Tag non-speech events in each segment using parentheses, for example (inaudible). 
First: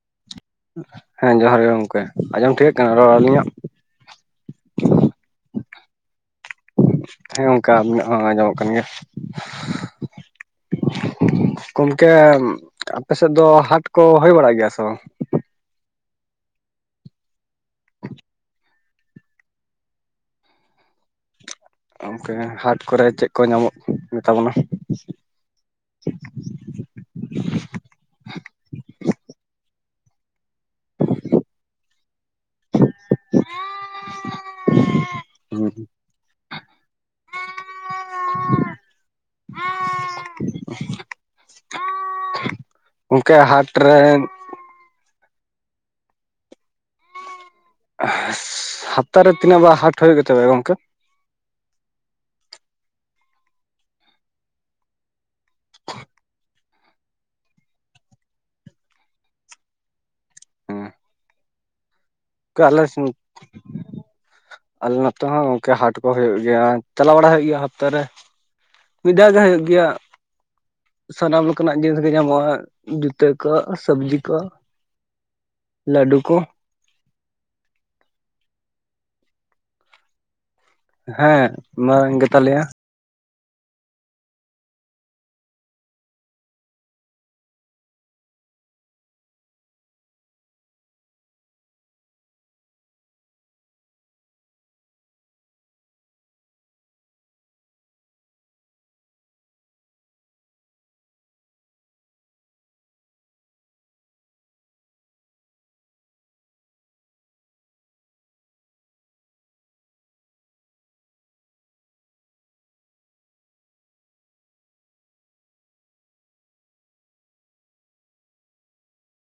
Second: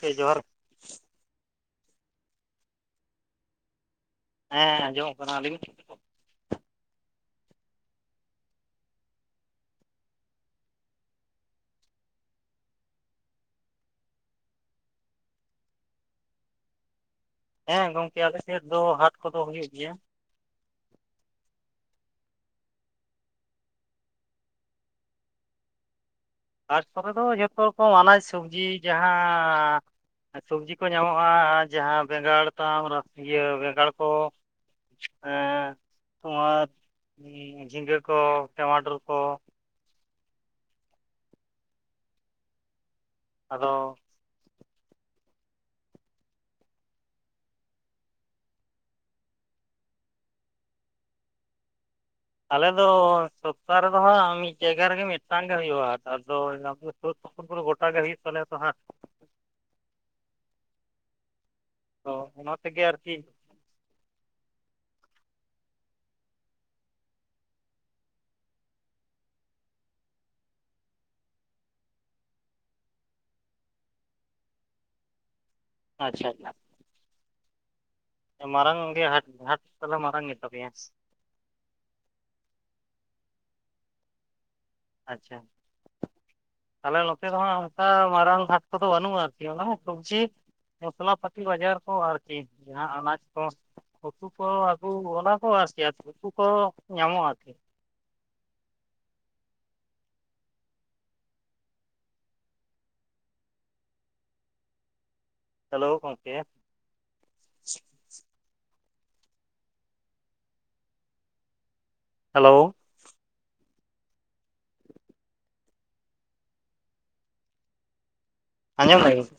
ᱦᱮᱸ ᱡᱚᱦᱟᱨ, ᱦᱮᱸ ᱡᱚᱦᱟᱨ ᱜᱮ ᱜᱚᱝᱠᱮ ᱟᱸᱡᱚᱢ ᱴᱷᱤᱠᱟᱹᱜ ᱠᱟᱱᱟ ᱨᱚᱲ ᱟᱹᱞᱤᱧᱟᱜ? ᱦᱮᱸ ᱟᱸᱡᱚᱢᱚᱜ ᱠᱟᱱᱟ ᱟᱹᱞᱤᱧ ᱦᱮᱸ ᱜᱚᱢᱠᱮ ᱟᱵᱤᱱᱟᱜ ᱦᱚᱸ ᱟᱸᱡᱚᱢᱚᱜ ᱠᱟᱱ ᱜᱮᱭᱟ᱾ ᱜᱚᱝᱠᱮ ᱟᱯᱮ ᱥᱮᱫ ᱫᱚ ᱦᱟᱴ ᱠᱚ ᱦᱩᱭ ᱵᱟᱲᱟᱜ ᱜᱮᱭᱟ ᱥᱮ ᱵᱟᱝ? ᱦᱮᱸ ᱜᱚᱝᱠᱮ ᱟᱞᱮ ᱥᱮᱫ ᱫᱚ ᱦᱟᱴ ᱠᱚᱫᱚ ᱦᱩᱭᱩᱜ ᱜᱮᱭᱟ᱾ ᱜᱚᱢᱠᱮ ᱦᱟᱴ ᱠᱚᱨᱮ ᱪᱮᱫ ᱠᱚ ᱧᱟᱢᱚᱜ ᱜᱮ ᱛᱟᱵᱚᱱᱟ? ᱦᱟᱴ ᱠᱚᱨᱮ ᱫᱚ ᱡᱚᱛᱚ ᱨᱚᱠᱚᱢ ᱟᱱᱟᱡᱽ ᱥᱚᱵᱡᱤ ᱡᱟᱦᱟᱸ (inaudible) ᱥᱚᱵᱽᱡᱤ ᱠᱚ ᱧᱟᱢᱚᱜᱼᱟ ᱡᱟᱦᱟᱸ ᱵᱮᱸᱜᱟᱲ ᱛᱟᱢ ᱨᱟᱥᱤᱭᱟᱹ ᱵᱮᱸᱜᱟᱲ ᱠᱚ ᱛᱩᱢᱟᱨ ᱡᱷᱤᱸᱜᱟᱹ ᱠᱚ ᱴᱮᱢᱟᱴᱳᱚᱨ ᱠᱚ, ᱜᱚᱝᱠᱮ ᱟᱫᱚ ᱦᱟᱴ ᱨᱮᱱ ᱦᱟᱯᱛᱟ ᱨᱮ ᱛᱤᱱᱟᱹᱜ ᱵᱟᱨ ᱦᱟᱴ ᱦᱩᱭᱩᱜ ᱜᱮᱛᱟ ᱯᱮᱭᱟ ᱜᱚᱝᱠᱮ? ᱟᱞᱮ ᱫᱚ ᱥᱚᱯᱛᱟᱦᱚ ᱨᱮᱫᱚ ᱦᱟᱸᱜ ᱢᱤᱫ ᱡᱟᱭᱜᱟ ᱨᱮᱜᱮ ᱢᱤᱫᱴᱟᱝ ᱜᱮ ᱦᱩᱭᱩᱜᱼᱟ᱾ ᱟᱫᱚ (unintelligible) ᱜᱚᱴᱟ ᱜᱮ ᱦᱩᱭᱩᱜ ᱛᱟᱞᱮᱭᱟ ᱛᱚ ᱦᱟᱜ, ᱦᱮᱸ ᱚ (unintelligible) ᱟᱞᱮ ᱱᱚᱛᱮ ᱦᱚᱸ ᱜᱚᱝᱠᱮ ᱦᱟᱴ ᱠᱚ ᱦᱩᱭᱩᱜ ᱜᱮᱭᱟ ᱪᱟᱞᱟᱣ ᱵᱟᱲᱟ ᱦᱩᱭᱩᱜ ᱜᱮᱭᱟ ᱦᱟᱯᱛᱟ ᱨᱮ᱾ ᱢᱤᱫ ᱫᱷᱟᱣ (unintelligible) ᱥᱟᱱᱟᱢ ᱞᱮᱠᱟᱱᱟᱜ ᱡᱤᱱᱤᱥ ᱜᱮ ᱧᱟᱢᱚᱜᱼᱟ ᱦᱟᱜ ᱡᱩᱛᱟᱹ ᱠᱚ ᱥᱚᱵᱡᱤ ᱠᱚ᱾ ᱞᱟᱰᱩ ᱟᱪᱪᱷᱟ ᱠᱚ᱾ ᱟᱪᱪᱷᱟ ᱢᱟᱨᱟᱝ ᱜᱮ ᱦᱟᱴ ᱦᱟᱴ ᱠᱚᱫᱚ ᱢᱟᱨᱟᱝ ᱜᱮᱛᱟ ᱯᱮᱭᱟ? ᱦᱮᱸ ᱢᱟᱨᱟᱝ ᱜᱮᱛᱟ ᱞᱮᱭᱟ᱾ ᱟᱪᱪᱷᱟ᱾ ᱟᱞᱮ ᱱᱚᱛᱮ ᱫᱚ ᱦᱟᱸᱜ ᱚᱱᱠᱟ ᱢᱟᱨᱟᱝ ᱦᱟᱴ ᱠᱚᱫᱚ ᱵᱟᱹᱱᱩᱜᱼᱟ᱾ ᱟᱨᱠᱤ ᱚᱱᱟ ᱥᱚᱵᱡᱤ ᱢᱚᱥᱞᱟᱯᱟᱹᱛᱤ ᱵᱟᱡᱟᱨ ᱠᱚ ᱟᱨᱠᱤ ᱡᱟᱦᱟ ᱟᱱᱟᱡᱽ ᱠᱚ᱾ ᱩᱛᱩ ᱠᱚ ᱟᱹᱜᱩ ᱚᱱᱟ ᱠᱚ ᱟᱥᱠᱤ ᱩᱛᱩ ᱠᱚᱦᱚᱸ ᱧᱟᱢᱚᱜᱼᱟ ᱟᱨᱠᱤ᱾ ᱦᱮᱞᱳ ᱜᱚᱝᱠᱮ᱾ ᱦᱮᱞᱳ᱾ (unintelligible)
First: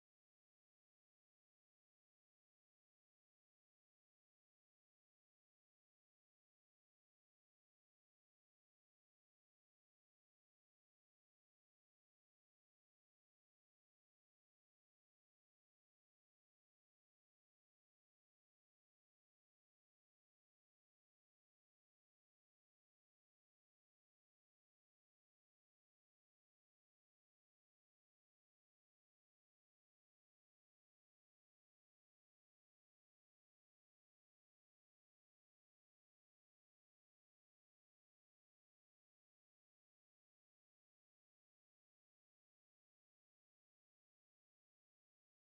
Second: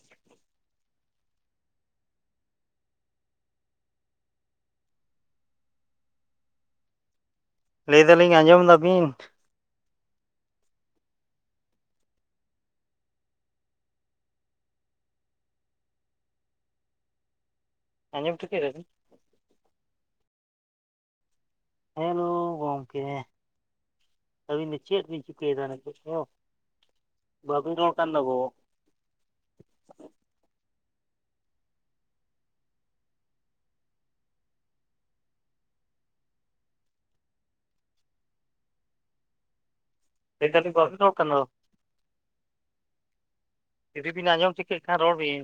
ᱞᱟᱹᱭ ᱫᱟᱞᱤᱧ ᱟᱸᱡᱚᱢ ᱫᱟ ᱵᱤᱱ? ᱟᱸᱡᱚᱢ ᱴᱷᱤᱠᱟᱭ ᱫᱟᱵᱤᱱ? ᱦᱮᱞᱳ ᱜᱚᱝᱠᱮ ᱾ ᱟᱵᱤᱱ ᱫᱚ ᱪᱮᱫ ᱵᱤᱱ ᱱᱪᱤᱠᱟᱭᱫᱟ ᱱᱤᱛᱚᱜ ᱫᱚ ᱵᱟᱵᱮᱱ ᱨᱚᱨ ᱠᱟᱱ ᱫᱚᱜᱚ? (unintelligible) ᱡᱩᱫᱤ ᱵᱤᱱ ᱟᱸᱡᱚᱢ ᱴᱷᱤᱠᱟᱹᱭᱮᱫ ᱠᱷᱟᱱ ᱨᱚᱲ ᱵᱤᱱ᱾